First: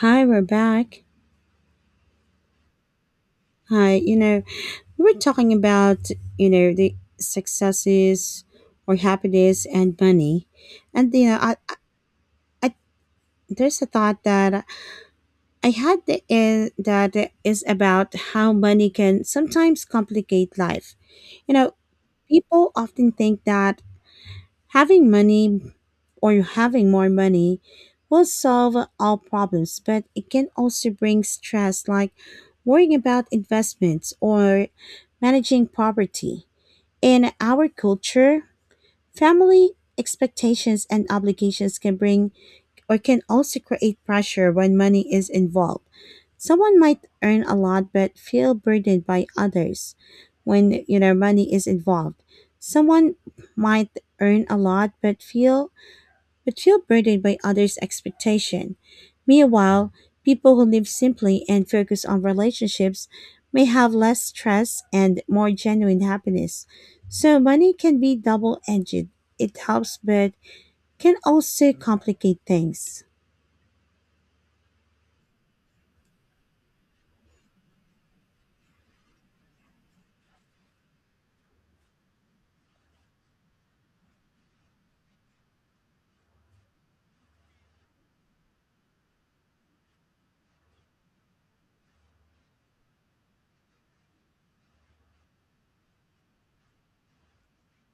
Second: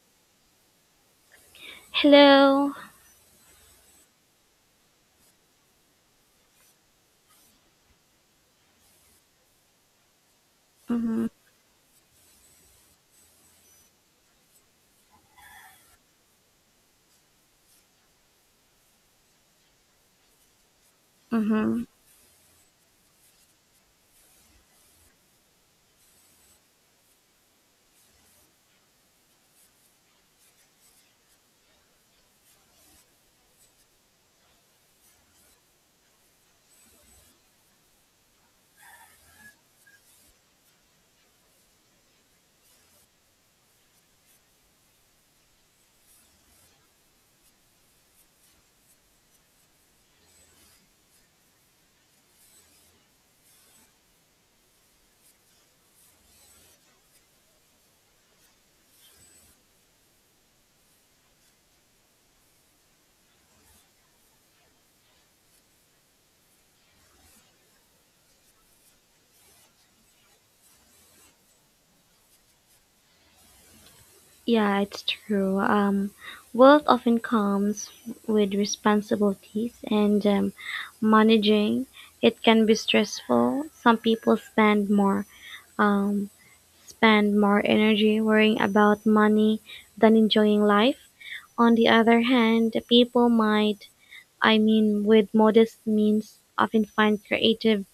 Hi, we're back. Hello. Hi, we were talking about, the successes or happiness and money. And, Mm-hmm. I, there's a thought that I had that is about how money can sometimes complicate life. You know, Mm-hmm. people often think that having money or having more money will solve all problems, but it can also bring stress like worrying about investments or managing poverty. In our culture, family expectations and obligations can bring or can also create pressure when money is involved. Someone might earn a lot but feel burdened by others when money is involved. Someone might earn a lot but feel burdened by others' expectation. Meanwhile, people who live simply and focus on relationships may have less stress and more genuine happiness. So money can be double-edged. It helps but can also complicate things. Yeah, it's true. Wealth often comes with responsibilities and managing it can be stressful. Some people um, spend more energy worrying about money than enjoying life. On the other hand, people might, I mean, with modest means, often find creative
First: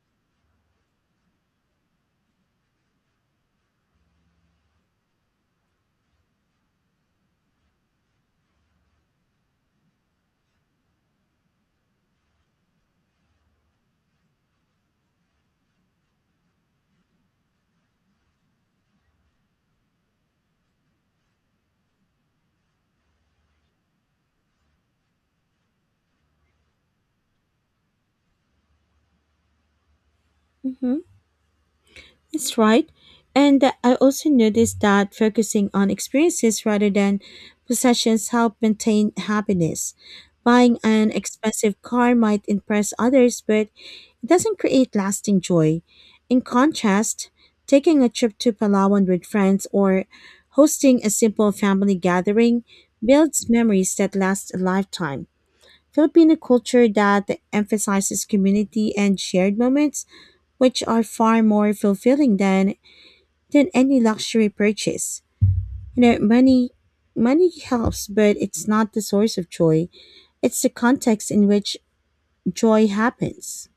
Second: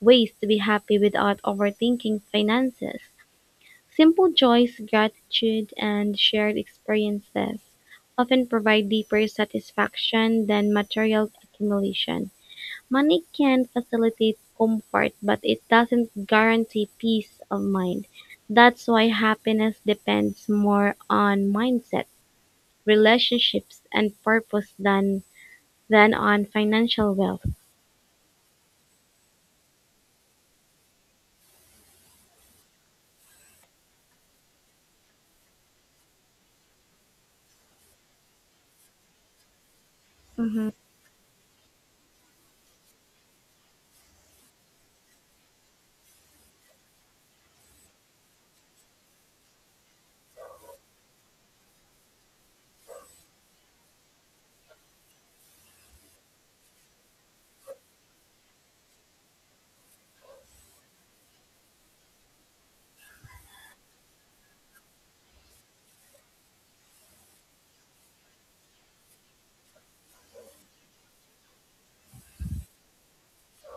ways to be happy without overthinking finances. Simple joys, gratitude, and shared experiences often provide deeper satisfaction than material accumulation. Money can facilitate comfort, but it doesn't guarantee peace of mind. That's why happiness depends more on mindset, relationships, and purpose than on financial wealth. Mm-hmm. That's right. And I also noticed that focusing on experiences rather than possessions help maintain happiness. Hmm. Buying an expensive car might impress others, but it doesn't create lasting joy. In contrast, taking a trip to Palawan with friends or hosting a simple family gathering builds memories that last a lifetime. Filipino culture that emphasizes community and shared moments, which are far more fulfilling than any luxury purchase. You know, money money helps, but it's not the source of joy. It's the context in which joy happens.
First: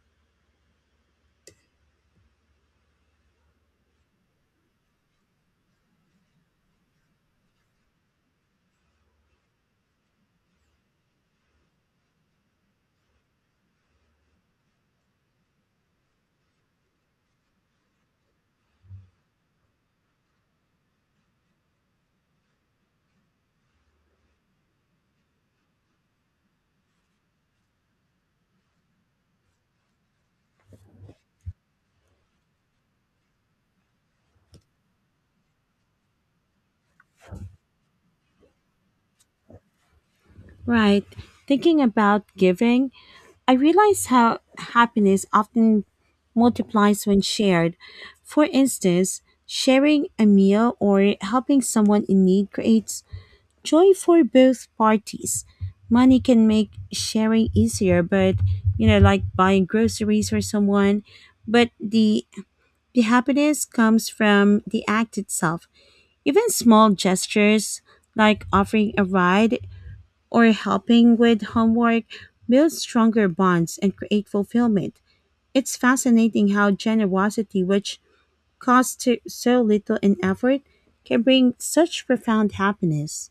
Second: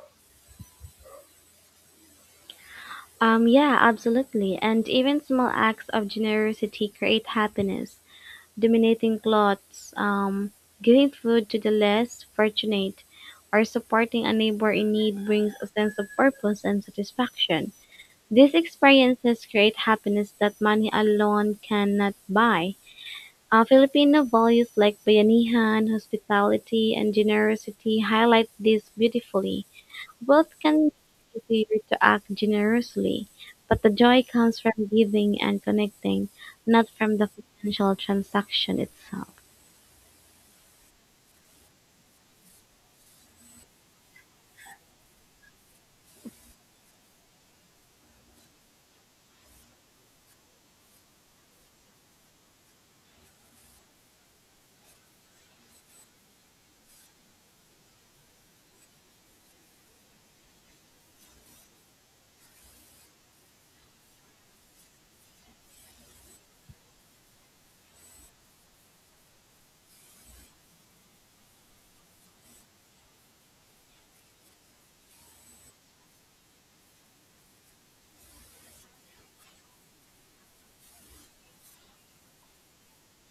Yeah, absolutely. And even small acts of generosity create happiness. Donating clothes, giving food to the less fortunate, or supporting a neighbor in need brings a sense of purpose and satisfaction. These experiences create happiness that money alone cannot buy. Filipino values like bayanihan, hospitality, and generosity highlight this beautifully. Wealth can be easier to act generously, but the joy comes from giving and connecting, not from the financial transaction itself. Right. Thinking about giving, I realize how happiness often multiplies when shared. For instance, sharing a meal or helping someone in need creates joy for both parties. Money can make sharing easier, like buying groceries for someone. But the happiness comes from the act itself. Even small gestures like offering a ride or helping with homework build stronger bonds and create fulfillment. It's fascinating how generosity, which costs so little in effort, can bring such profound happiness.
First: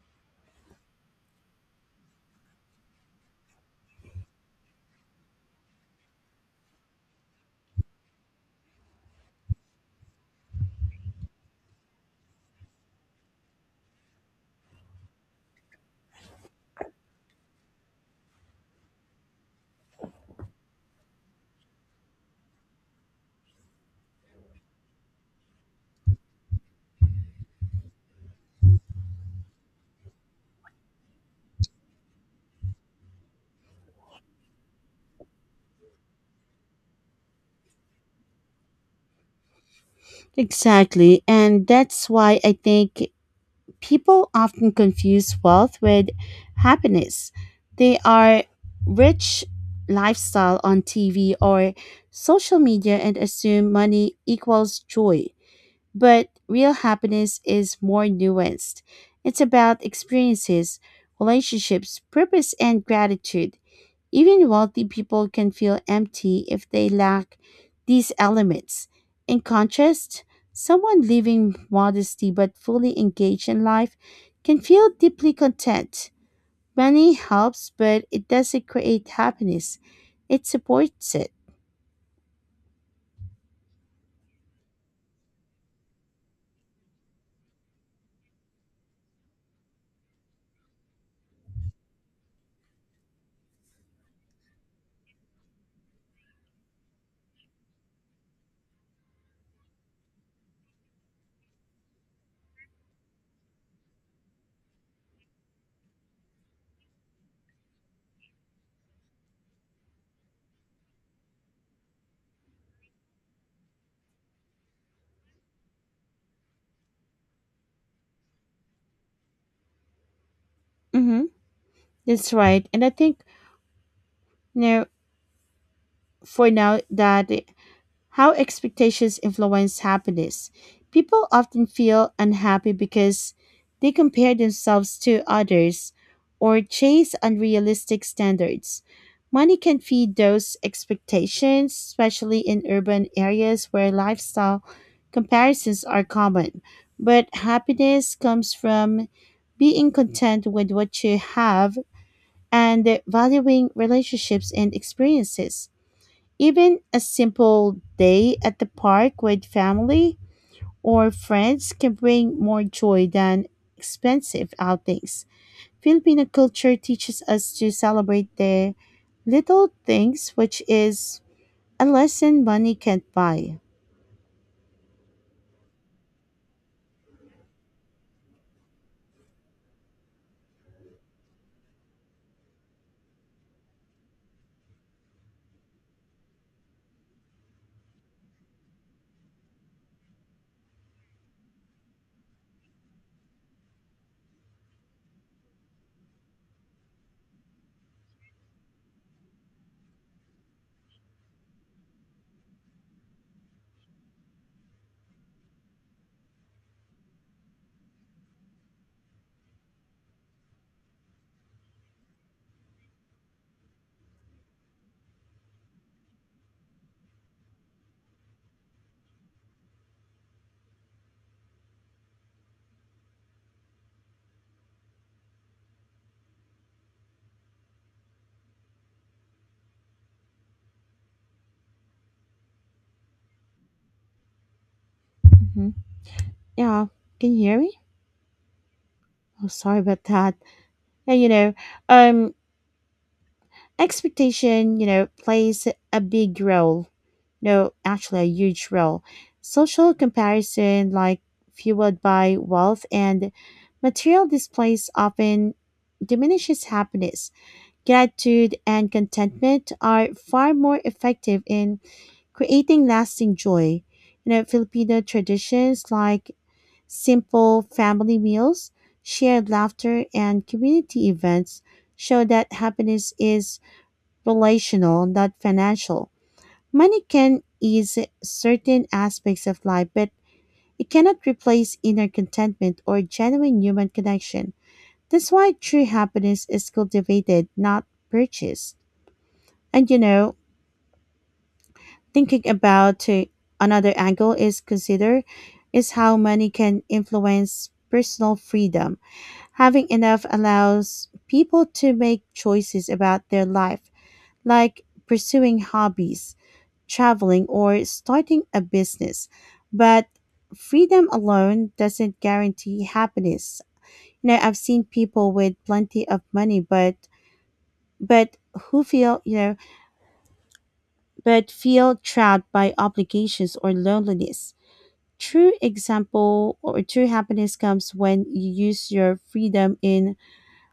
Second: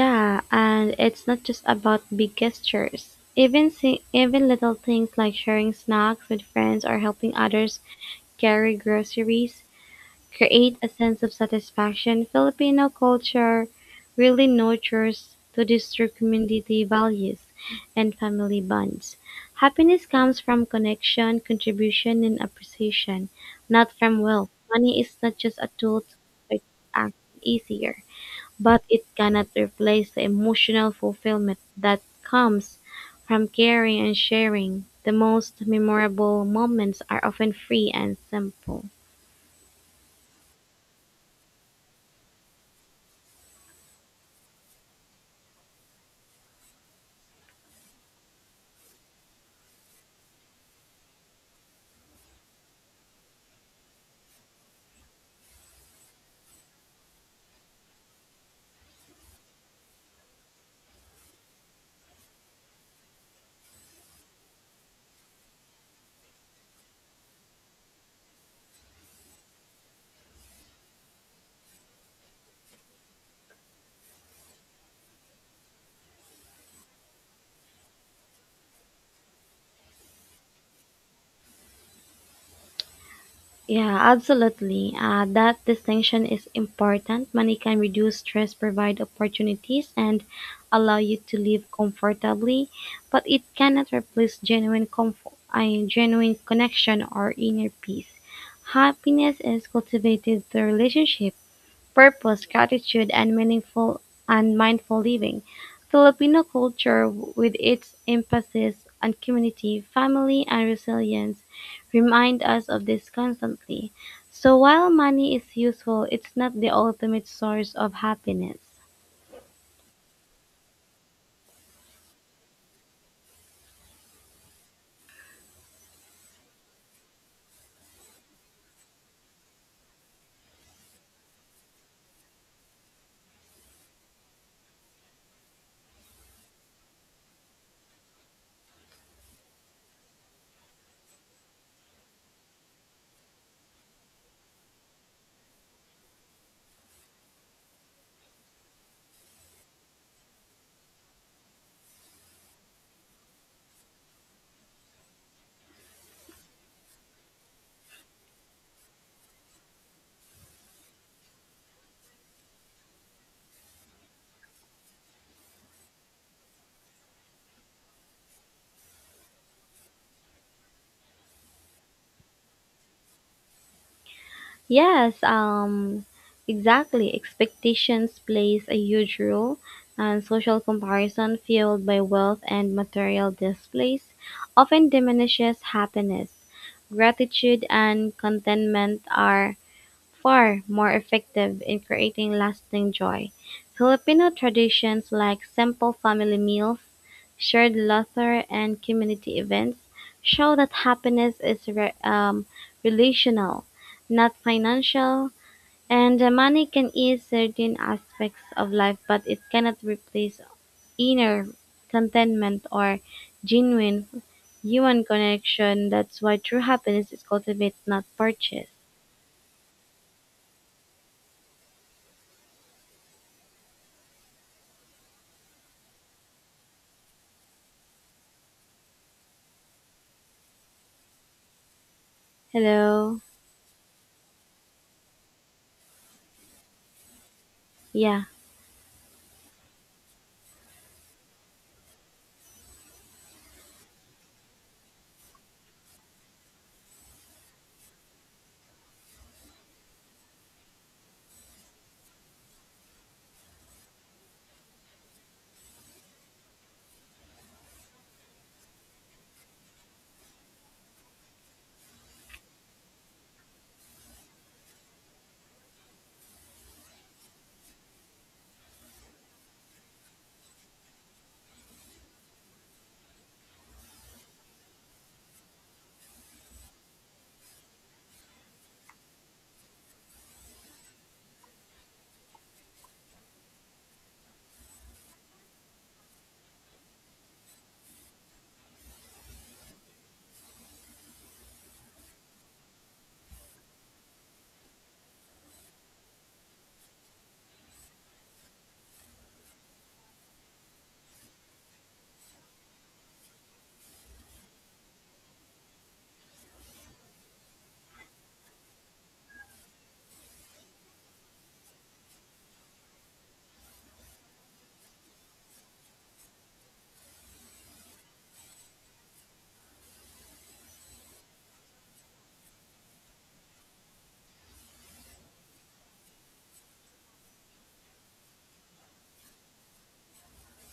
Yeah, and it's not just about big gestures. Even little things like sharing snacks with friends or helping others carry groceries create a sense of satisfaction. Filipino culture really nurtures to this through community values and family bonds. Happiness comes from connection, contribution, and appreciation, not from wealth. Money is not just a tool to make act easier, but it cannot replace the emotional fulfillment that comes from caring and sharing. The most memorable moments are often free and simple. Exactly. And that's why I think people often confuse wealth with happiness. They are rich lifestyle on TV or social media and assume money equals joy. But real happiness is more nuanced. It's about experiences, relationships, purpose, and gratitude. Even wealthy people can feel empty if they lack these elements. In contrast, someone living modestly but fully engaged in life can feel deeply content. Money helps, but it doesn't create happiness. It supports it. Yeah, absolutely. That distinction is important. Money can reduce stress, provide opportunities, and allow you to live comfortably, but it cannot replace genuine comfort, I genuine connection or inner peace. Happiness is cultivated through relationship, purpose, gratitude, and meaningful and mindful living. Filipino culture, with its emphasis on community, family, and resilience, remind us of this constantly. So while money is useful, it's not the ultimate source of happiness. Mm-hmm. That's right. And I think, you know, for now that how expectations influence happiness. People often feel unhappy because they compare themselves to others or chase unrealistic standards. Money can feed those expectations, especially in urban areas where lifestyle comparisons are common. But happiness comes from being content with what you have and valuing relationships and experiences. Even a simple day at the park with family or friends can bring more joy than expensive outings. Filipino culture teaches us to celebrate the little things, which is a lesson money can't buy. Yes, exactly. Expectations plays a huge role, and social comparison fueled by wealth and material displays often diminishes happiness. Gratitude and contentment are far more effective in creating lasting joy. Filipino traditions like simple family meals, shared laughter, and community events show that happiness is relational, not financial. And money can ease certain aspects of life, but it cannot replace inner contentment or genuine human connection. That's why true happiness is cultivated, not purchased. Hello. Mhm. Yeah, can you hear me? Yeah. Oh, sorry about that. And um, expectation, plays a big role, no, actually a huge role. Social comparison, like fueled by wealth and material displays, often diminishes happiness. Gratitude and contentment are far more effective in creating lasting joy. Filipino traditions like simple family meals, shared laughter, and community events show that happiness is relational, not financial. Money can ease certain aspects of life, but it cannot replace inner contentment or genuine human connection. That's why true happiness is cultivated, not purchased. And thinking about another angle is how money can influence personal freedom. Having enough allows people to make choices about their life, like pursuing hobbies, traveling, or starting a business. But freedom alone doesn't guarantee happiness. I've seen people with plenty of money, but who feel but feel trapped by obligations or loneliness. True example or True happiness comes when you use your freedom in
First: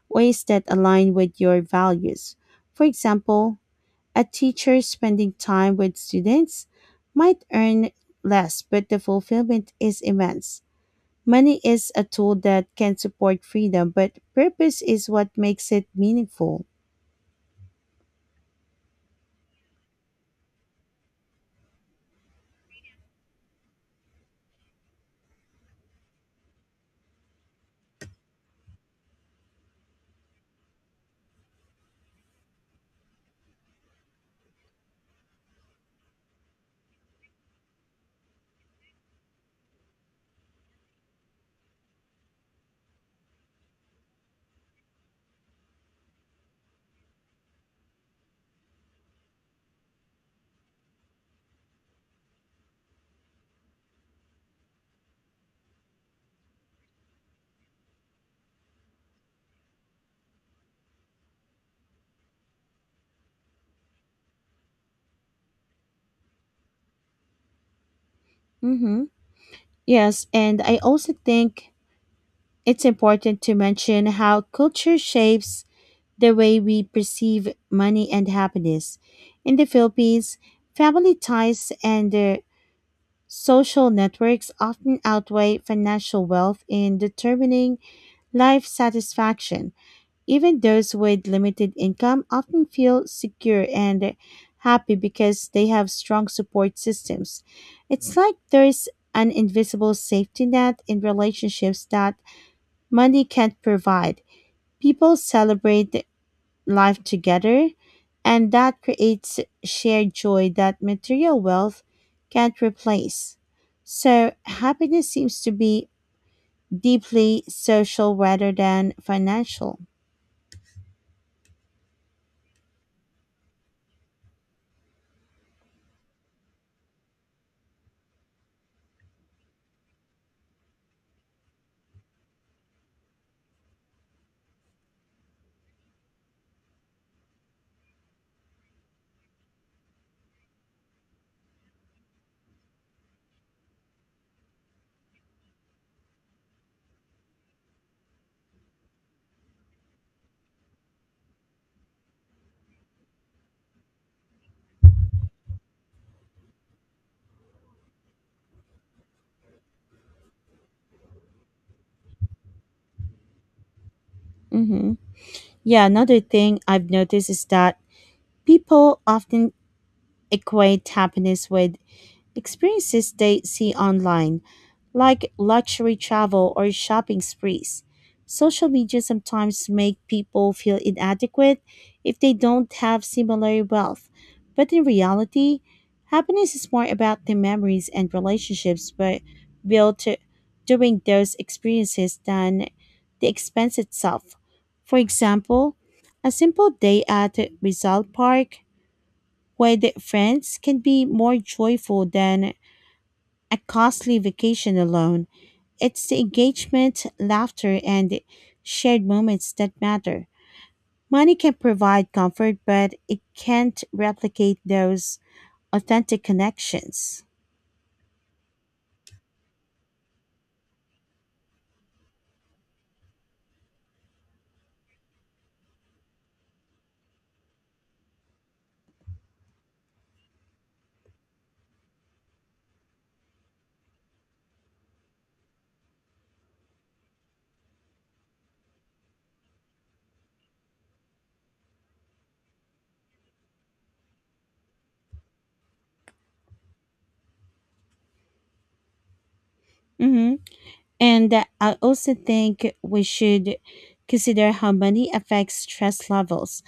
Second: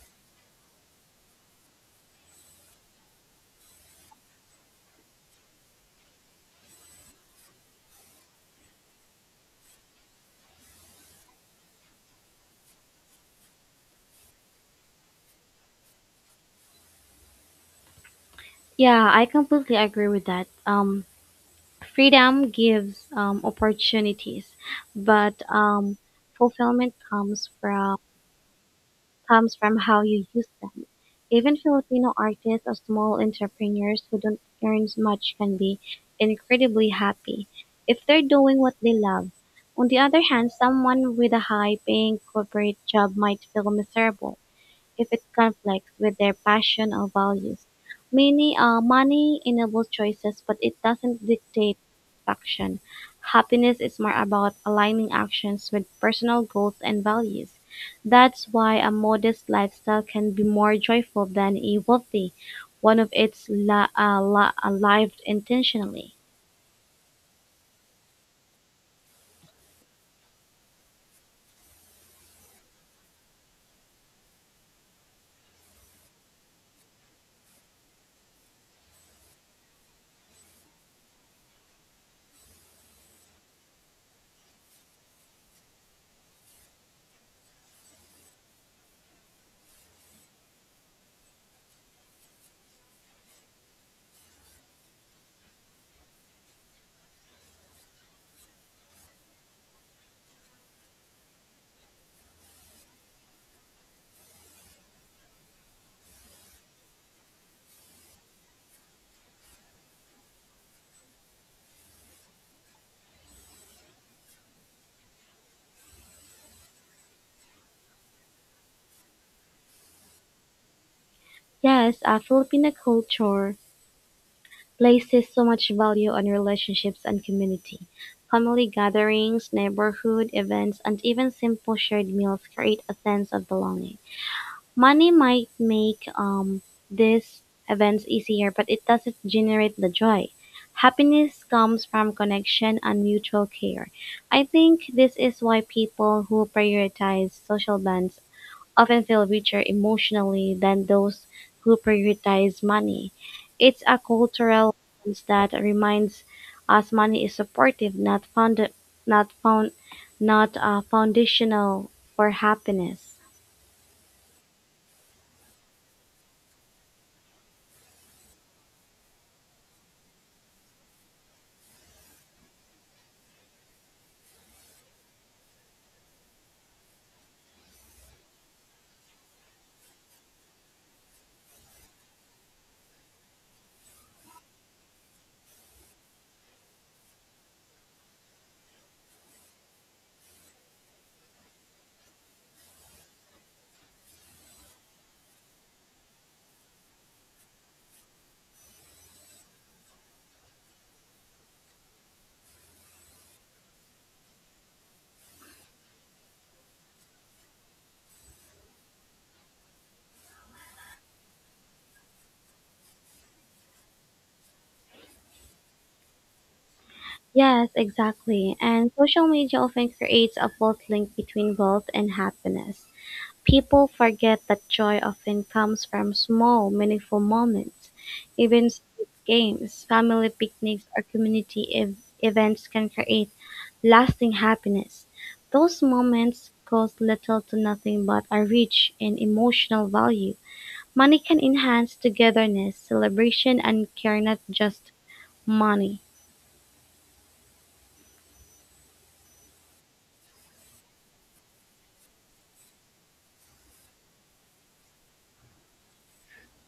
ways that align with your values. For example, a teacher spending time with students might earn less, but the fulfillment is immense. Money is a tool that can support freedom, but purpose is what makes it meaningful. Yeah, I completely agree with that. Freedom gives opportunities, but fulfillment comes from how you use them. Even Filipino artists or small entrepreneurs who don't earn much can be incredibly happy if they're doing what they love. On the other hand, someone with a high-paying corporate job might feel miserable if it conflicts with their passion or values. Money enables choices, but it doesn't dictate action. Happiness is more about aligning actions with personal goals and values. That's why a modest lifestyle can be more joyful than a wealthy one if it's lived intentionally. Mm-hmm. Yes, and I also think it's important to mention how culture shapes the way we perceive money and happiness. In the Philippines, family ties and social networks often outweigh financial wealth in determining life satisfaction. Even those with limited income often feel secure and happy because they have strong support systems. It's like there's an invisible safety net in relationships that money can't provide. People celebrate life together, and that creates shared joy that material wealth can't replace. So, happiness seems to be deeply social rather than financial. Yes, Filipino culture places so much value on relationships and community. Family gatherings, neighborhood events, and even simple shared meals create a sense of belonging. Money might make these events easier, but it doesn't generate the joy. Happiness comes from connection and mutual care. I think this is why people who prioritize social bonds often feel richer emotionally than those who prioritize money. It's a cultural lens that reminds us money is supportive, not found, not found, not foundational for happiness. Mm-hmm. Yeah, another thing I've noticed is that people often equate happiness with experiences they see online, like luxury travel or shopping sprees. Social media sometimes make people feel inadequate if they don't have similar wealth. But in reality, happiness is more about the memories and relationships we built during those experiences than the expense itself. For example, a simple day at Rizal Park with friends can be more joyful than a costly vacation alone. It's the engagement, laughter, and shared moments that matter. Money can provide comfort, but it can't replicate those authentic connections. Yes, exactly. And social media often creates a false link between wealth and happiness. People forget that joy often comes from small, meaningful moments. Even street games, family picnics, or community events can create lasting happiness. Those moments cost little to nothing but are rich in emotional value. Money can enhance togetherness, celebration, and care, not just money. Hmm. And I also think we should consider how money affects stress levels.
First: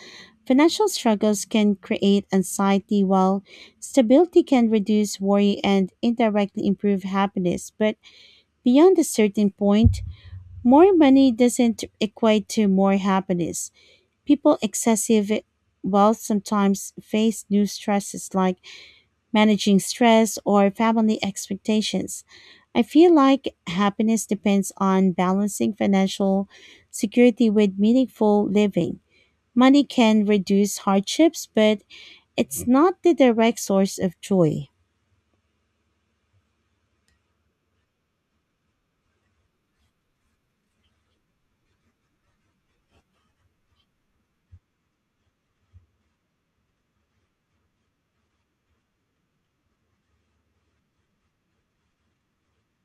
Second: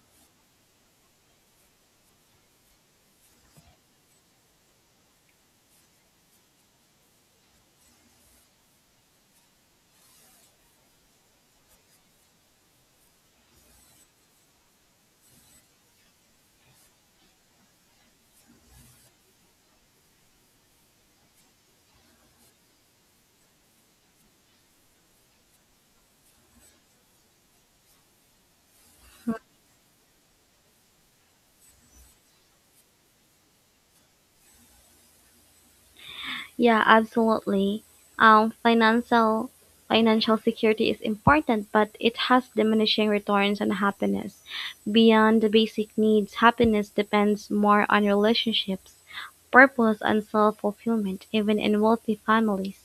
Financial struggles can create anxiety, while stability can reduce worry and indirectly improve happiness. But beyond a certain point, more money doesn't equate to more happiness. People excessive wealth sometimes face new stresses like managing stress or family expectations. I feel like happiness depends on balancing financial security with meaningful living. Money can reduce hardships, but it's not the direct source of joy. Yeah, absolutely. Um, financial financial security is important, but it has diminishing returns on happiness. Beyond the basic needs, happiness depends more on relationships, purpose and self-fulfillment, even in wealthy families.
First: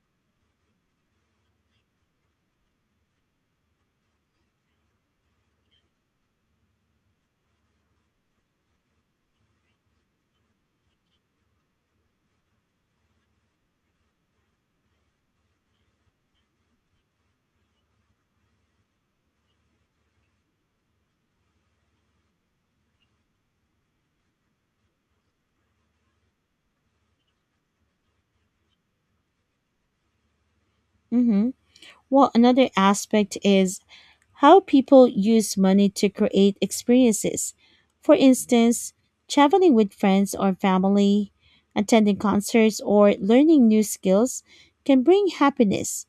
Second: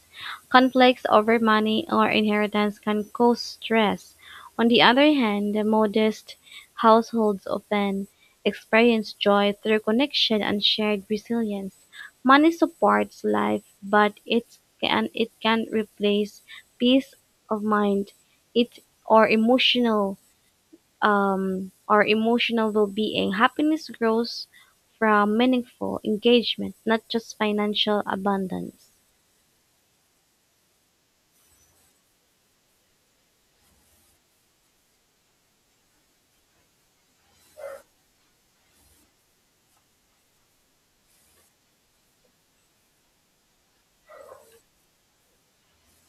Conflicts over money or inheritance can cause stress. On the other hand, modest households often experience joy through connection and shared resilience. Money supports life, but it can replace peace of mind it, or emotional or emotional well-being, happiness grows from meaningful engagement, not just financial abundance. Mhm. Well, another aspect is how people use money to create experiences. For instance, traveling with friends or family, attending concerts, or learning new skills can bring happiness.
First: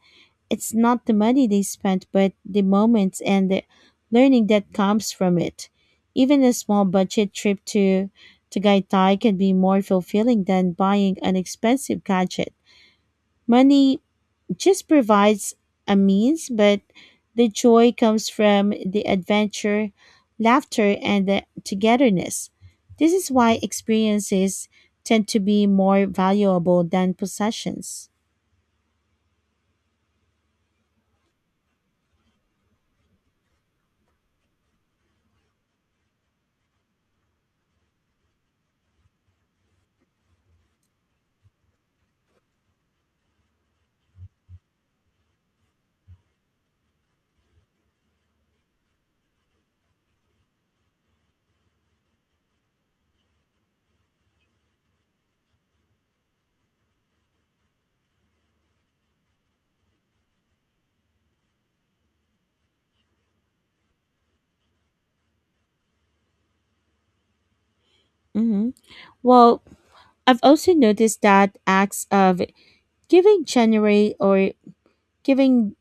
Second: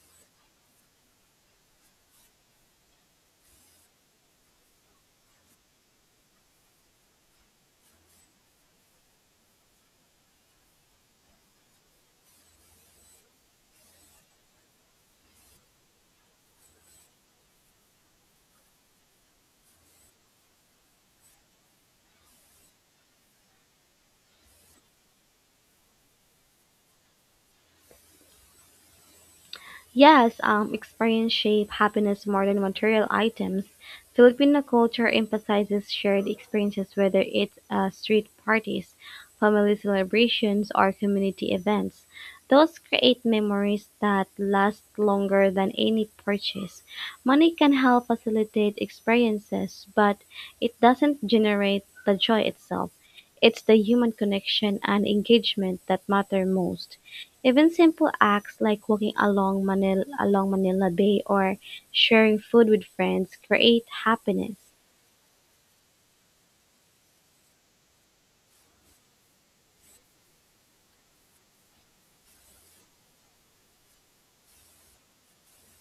It's not the money they spent, but the moments and the learning that comes from it. Even a small budget trip to Gaitai can be more fulfilling than buying an expensive gadget. Money just provides a means, but the joy comes from the adventure, laughter, and the togetherness. This is why experiences tend to be more valuable than possessions. Yes, experience shape happiness more than material items. Filipino culture emphasizes shared experiences, whether it's street parties, family celebrations, or community events. Those create memories that last longer than any purchase. Money can help facilitate experiences, but it doesn't generate the joy itself. It's the human connection and engagement that matter most. Even simple acts like walking along Manila Bay or sharing food with friends create happiness. Hmm. Well, I've also noticed that acts of giving generate or giving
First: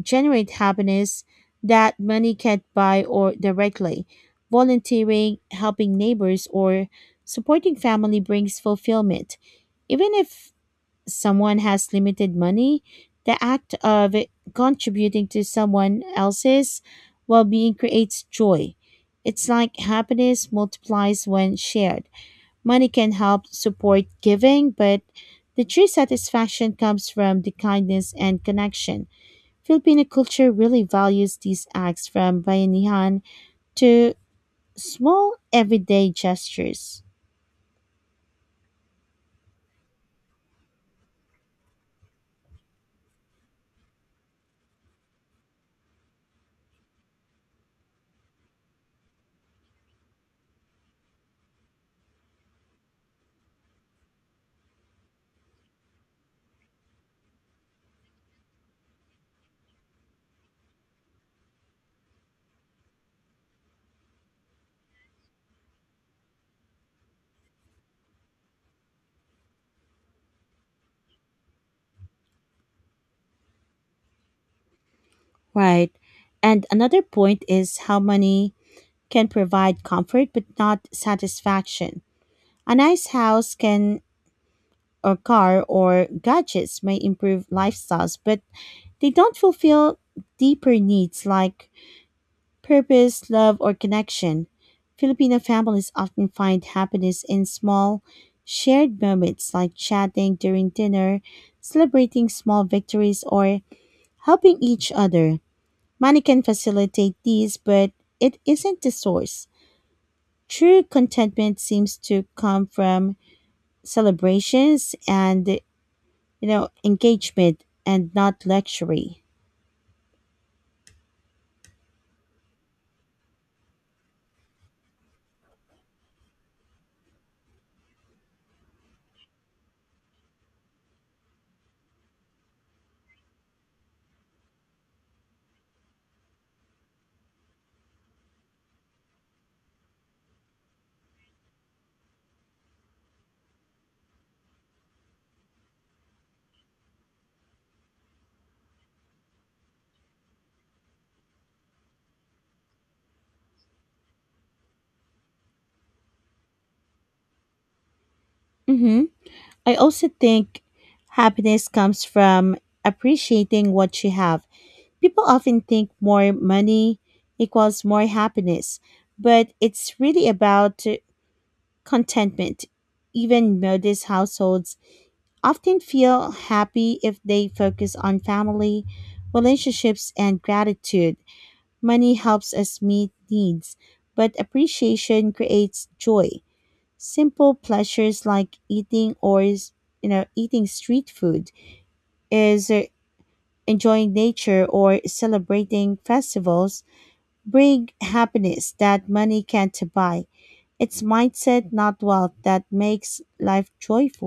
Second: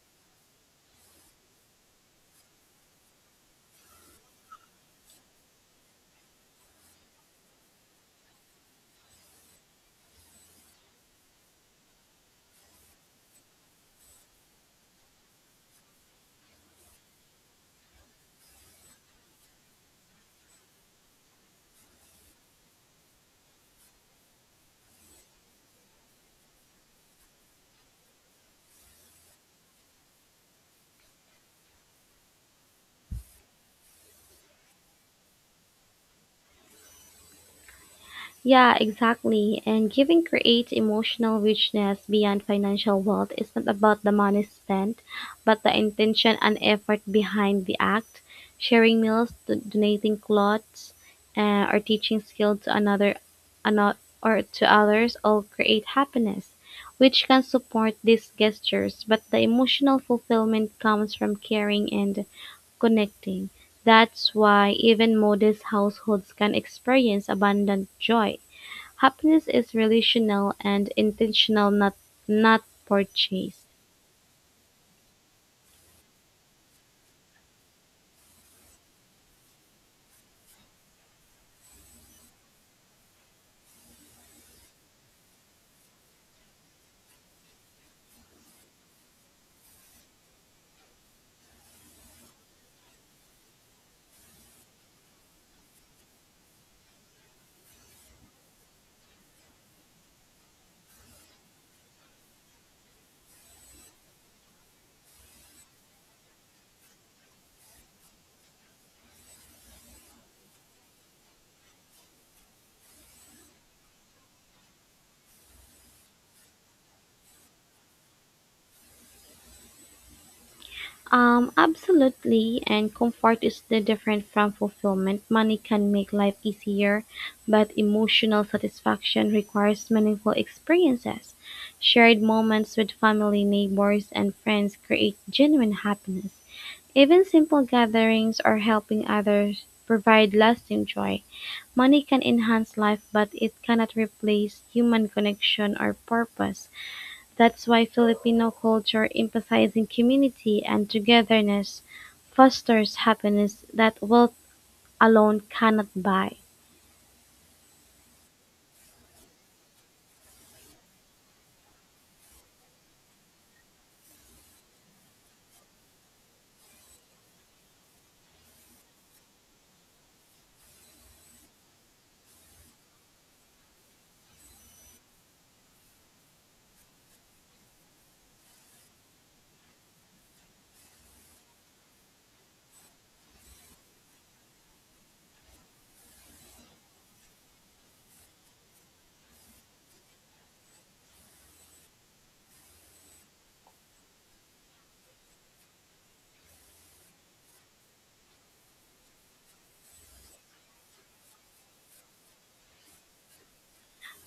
generate happiness that money can't buy or directly. Volunteering, helping neighbors, or supporting family brings fulfillment. Even if someone has limited money, the act of contributing to someone else's well being creates joy. It's like happiness multiplies when shared. Money can help support giving, but the true satisfaction comes from the kindness and connection. Filipino culture really values these acts from bayanihan to small everyday gestures. Yeah, exactly. And giving creates emotional richness beyond financial wealth. It's not about the money spent, but the intention and effort behind the act. Sharing meals, donating clothes, or teaching skill to another or to others all create happiness, which can support these gestures. But the emotional fulfillment comes from caring and connecting. That's why even modest households can experience abundant joy. Happiness is relational and intentional, not purchased. Right. And another point is how money can provide comfort but not satisfaction. A nice house can or car or gadgets may improve lifestyles, but they don't fulfill deeper needs like purpose, love, or connection. Filipino families often find happiness in small, shared moments like chatting during dinner, celebrating small victories, or helping each other. Money can facilitate these, but it isn't the source. True contentment seems to come from celebrations and engagement and not luxury. Absolutely. And comfort is the different from fulfillment. Money can make life easier, but emotional satisfaction requires meaningful experiences. Shared moments with family, neighbors, and friends create genuine happiness. Even simple gatherings or helping others provide lasting joy. Money can enhance life, but it cannot replace human connection or purpose. That's why Filipino culture emphasizing community and togetherness fosters happiness that wealth alone cannot buy. Mm-hmm. I also think happiness comes from appreciating what you have. People often think more money equals more happiness, but it's really about contentment. Even modest households often feel happy if they focus on family, relationships, and gratitude. Money helps us meet needs, but appreciation creates joy. Simple pleasures like eating or s- you know eating street food is, enjoying nature or celebrating festivals bring happiness that money can't buy. It's mindset, not wealth, that makes life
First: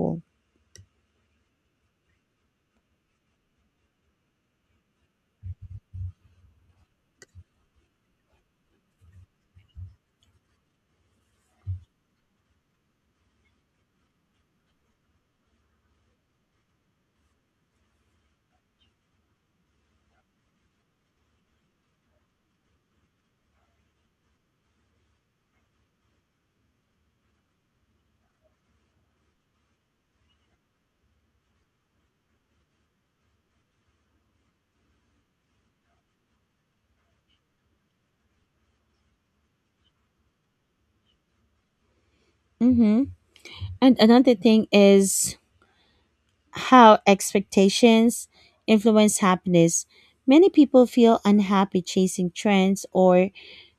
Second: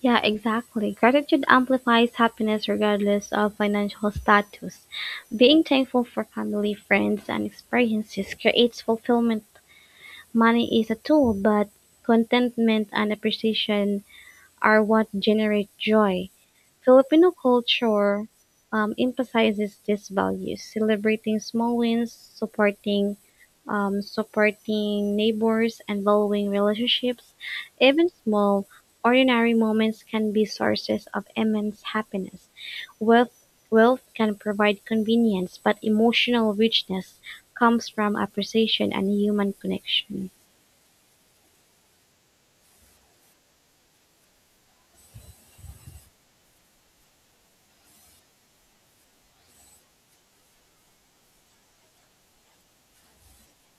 Yeah, exactly. Gratitude amplifies happiness regardless of financial status. Being thankful for family, friends, and experiences creates fulfillment. Money is a tool, but contentment and appreciation are what generate joy. Filipino culture emphasizes these values, celebrating small wins, supporting neighbors, and valuing relationships. Even small, ordinary moments can be sources of immense happiness. Wealth wealth can provide convenience, but emotional richness comes from appreciation and human connection. Mm-hmm. And another thing is how expectations influence happiness. Many people feel unhappy chasing trends or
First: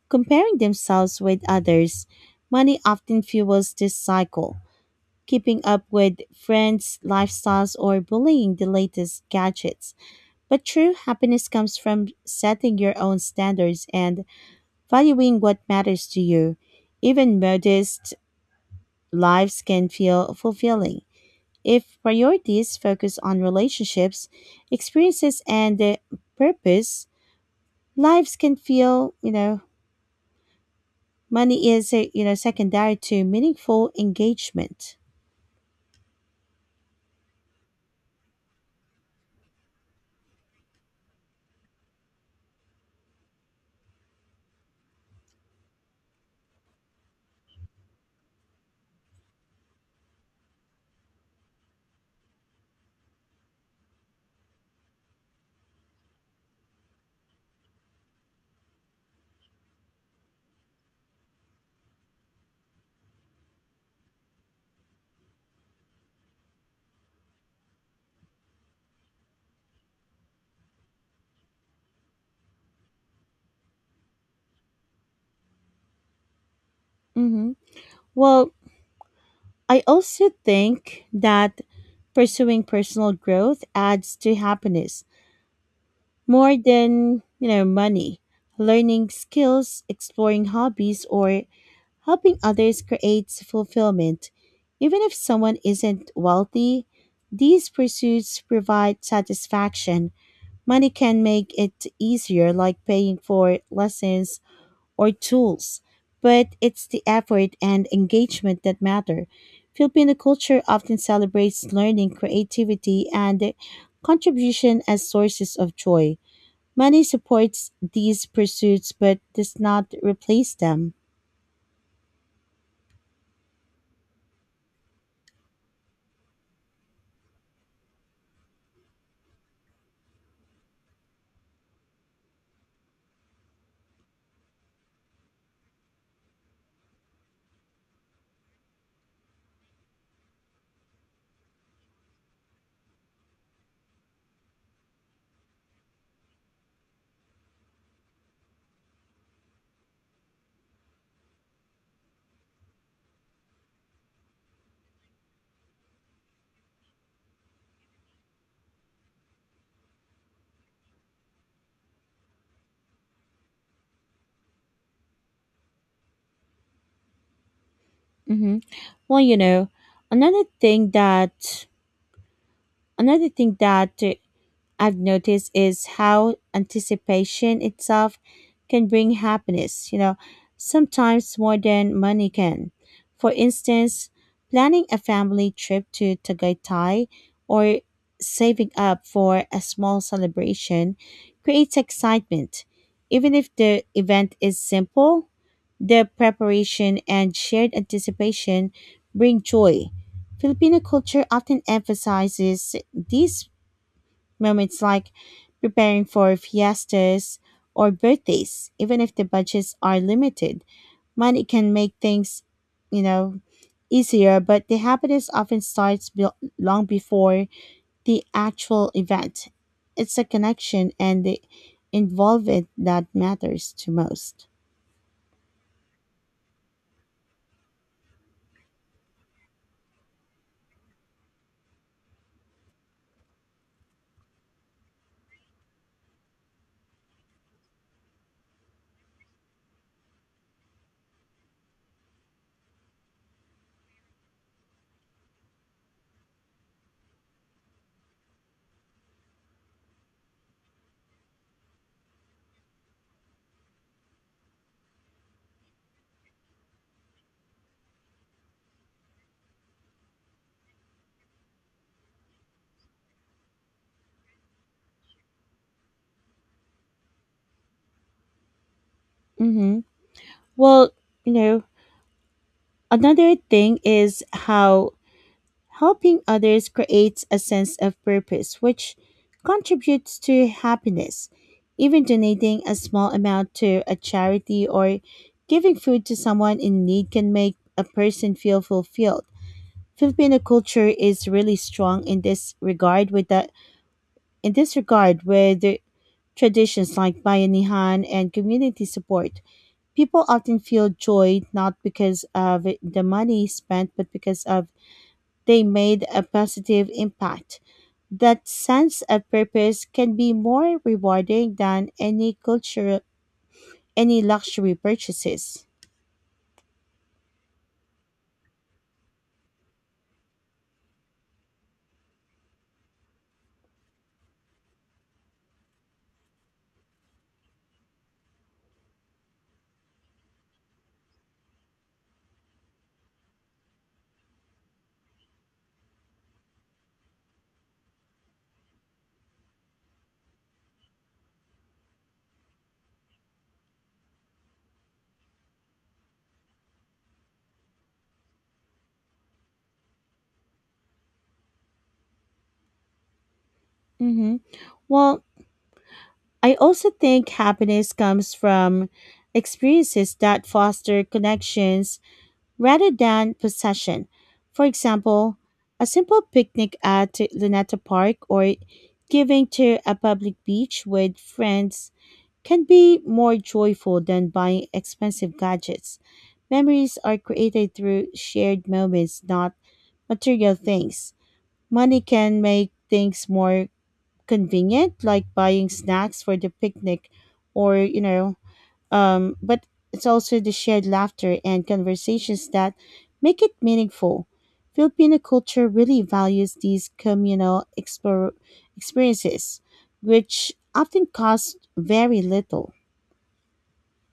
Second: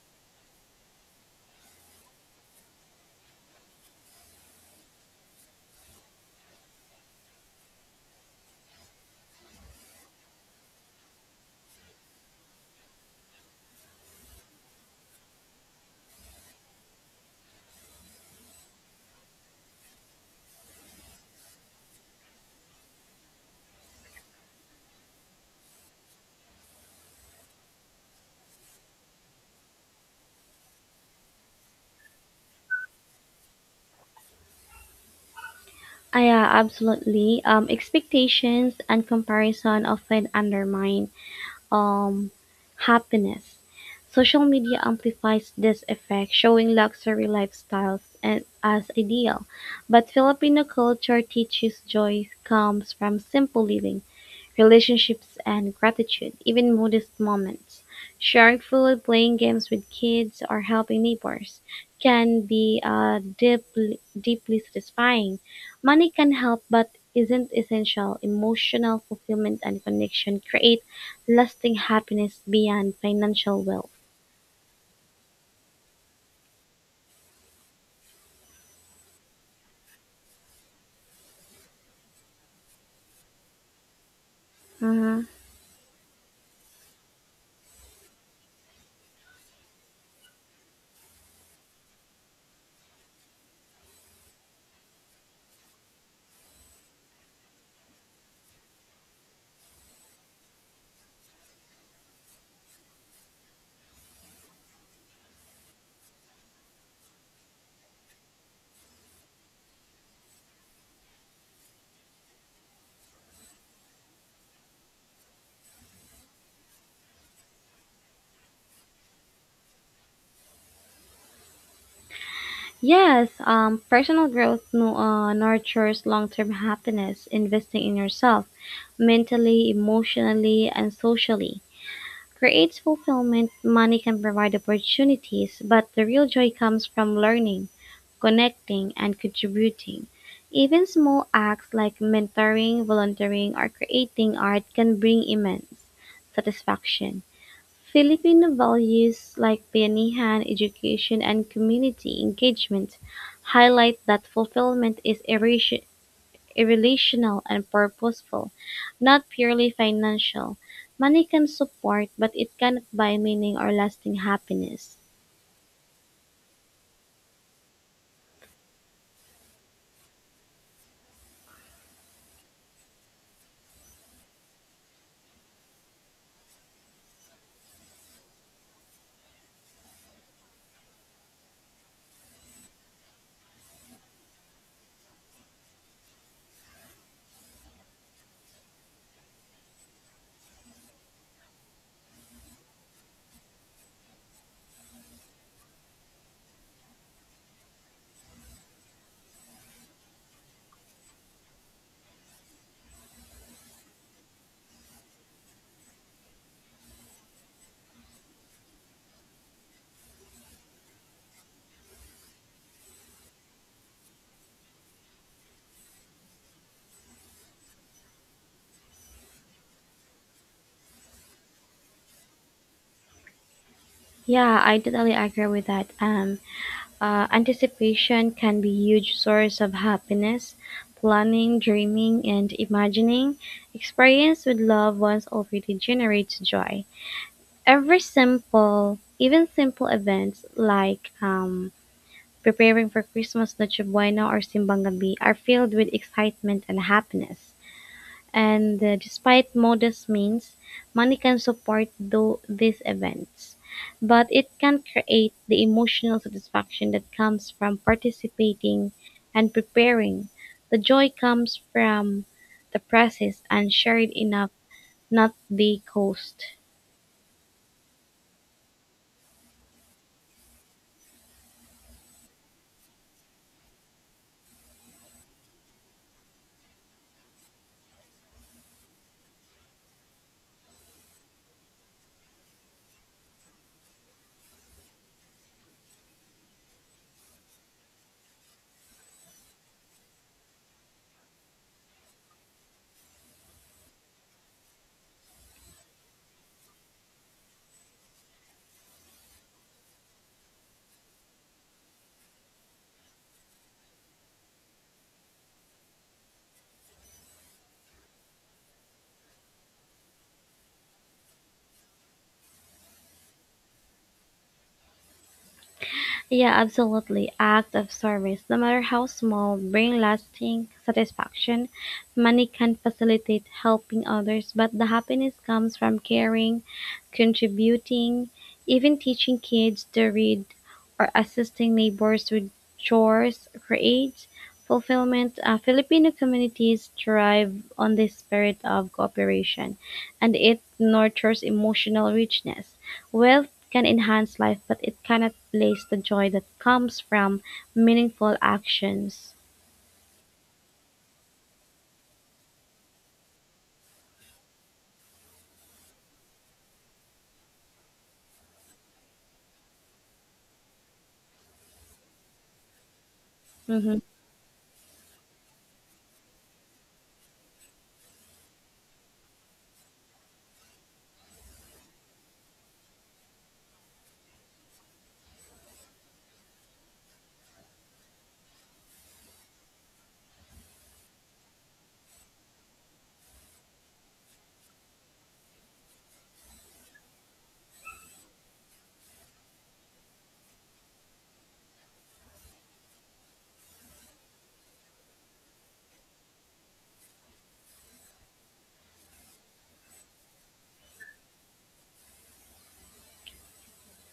comparing themselves with others, money often fuels this cycle. Keeping up with friends' lifestyles or bullying the latest gadgets. But true happiness comes from setting your own standards and valuing what matters to you. Even modest lives can feel fulfilling. If priorities focus on relationships, experiences, and purpose, lives can feel, money is, secondary to meaningful engagement. Yeah, absolutely. Expectations and comparison often undermine um, happiness. Social media amplifies this effect, showing luxury lifestyles and, as ideal. But Filipino culture teaches joy comes from simple living, relationships, and gratitude, even modest moments. Sharing food, playing games with kids, or helping neighbors can be deeply, deeply satisfying. Money can help, but isn't essential. Emotional fulfillment and connection create lasting happiness beyond financial wealth. Mm-hmm. Well, I also think that pursuing personal growth adds to happiness Mm-hmm. more than, money. Learning skills, exploring hobbies, or helping others creates fulfillment. Even if someone isn't wealthy, these pursuits provide satisfaction. Money can make it easier, like paying for lessons or tools, but it's the effort and engagement that matter. Filipino culture often celebrates learning, creativity, and contribution as sources of joy. Money supports these pursuits but does not replace them. Yes, personal growth nurtures long term happiness. Investing in yourself mentally, emotionally, and socially creates fulfillment. Money can provide opportunities, but the real joy comes from learning, connecting, and contributing. Even small acts like mentoring, volunteering, or creating art can bring immense satisfaction. Filipino values like Bayanihan education and community engagement highlight that fulfillment is irrelational and purposeful, not purely financial. Money can support, but it cannot buy meaning or lasting happiness. Hmm. Well, another thing that another thing that I've noticed is how anticipation itself can bring happiness, sometimes more than money can. For instance, planning a family trip to Tagaytay or saving up for a small celebration creates excitement. Even if the event is simple, the preparation and shared anticipation bring joy. Filipino culture often emphasizes these moments like preparing for fiestas or birthdays. Even if the budgets are limited, money can make things, you know, easier, but the happiness often starts long before the actual event. It's the connection and the involvement that matters to most. Yeah, I totally agree with that. Anticipation can be huge source of happiness. Planning, dreaming, and imagining experience with loved ones already generates joy. Even simple events like preparing for Christmas, Noche Buena, or Simbang Gabi are filled with excitement and happiness. And despite modest means, money can support these events, but it can create the emotional satisfaction that comes from participating and preparing. The joy comes from the process and shared enough, not the cost. Mm-hmm. Well, you know, another thing is how helping others creates a sense of purpose, which contributes to happiness. Even donating a small amount to a charity or giving food to someone in need can make a person feel fulfilled. Filipino culture is really strong in this regard with the traditions like bayanihan and community support. People often feel joy not because of the money spent but because of they made a positive impact. That sense of purpose can be more rewarding than any luxury purchases. Yeah, absolutely. Act of service, no matter how small, bring lasting satisfaction. Money can facilitate helping others, but the happiness comes from caring, contributing, even teaching kids to read or assisting neighbors with chores creates fulfillment. Filipino communities thrive on this spirit of cooperation and it nurtures emotional richness. Wealth can enhance life, but it cannot replace the joy that comes from meaningful actions. Hmm. Well, I also think happiness comes from experiences that foster connections rather than Hmm. possession. For example, a simple picnic at Luneta Park or giving to a public beach with friends can be more joyful than buying expensive gadgets. Memories are created through shared moments, not material things. Money can make things more convenient, like buying snacks for the picnic or, you know, but it's also the shared laughter and conversations that make it meaningful. Filipino culture really values these communal experiences, which often cost very little.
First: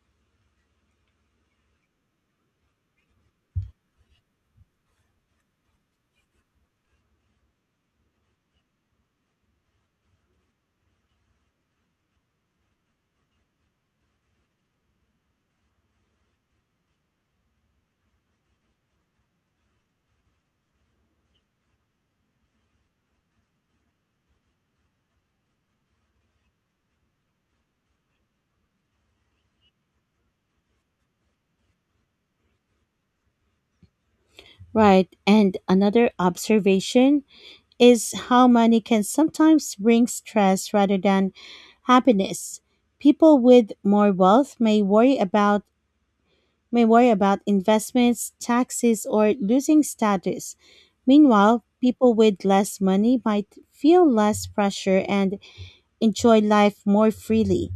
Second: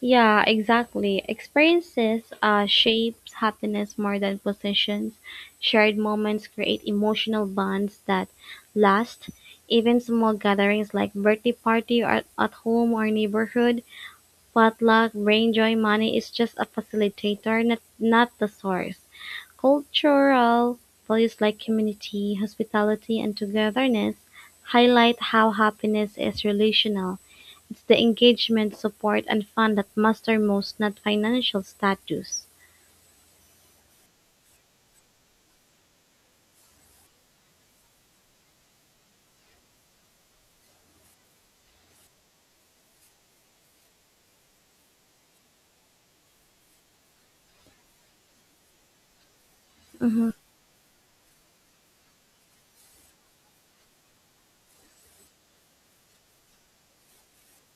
Yeah, exactly. Experiences shapes happiness more than possessions. Shared moments create emotional bonds that last. Even small gatherings like birthday party or at home or neighborhood, potluck, bring joy. Money is just a facilitator, not the source. Cultural values like community, hospitality, and togetherness highlight how happiness is relational. It's the engagement, support, and fun that matter most, not financial status. Right. And another observation is how money can sometimes bring stress rather than happiness. People with more wealth may worry about investments, taxes, or losing Hmm. status. Meanwhile, people with less money might feel less pressure and enjoy life more freely.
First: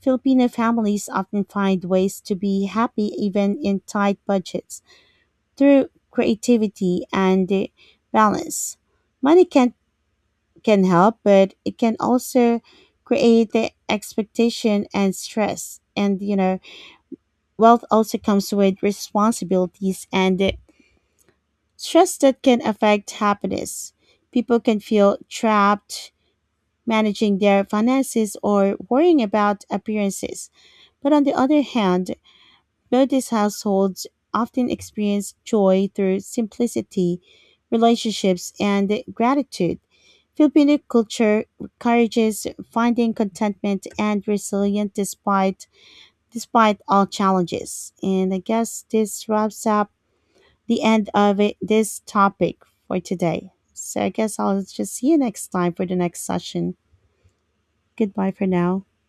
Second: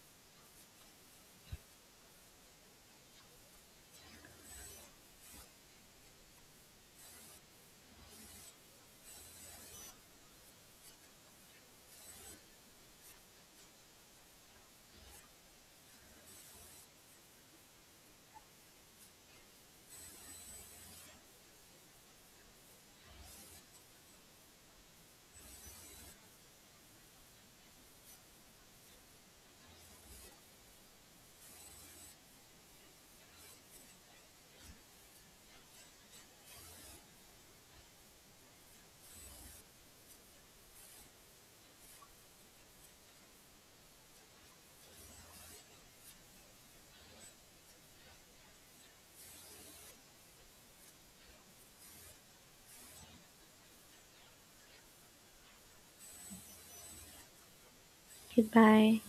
Filipino families often find ways to be happy even in tight budgets through creativity and balance. Money can help, but it can also create the expectation and stress. And wealth also comes with responsibilities and stress that can affect happiness. People can feel trapped managing their finances or worrying about appearances. But on the other hand, notice households often experience joy through simplicity, relationships, and gratitude. Filipino culture encourages finding contentment and resilience despite all challenges. And I guess this wraps up the end of it, this topic for today. So I guess I'll just see you next time for the next session. Goodbye for now. Goodbye.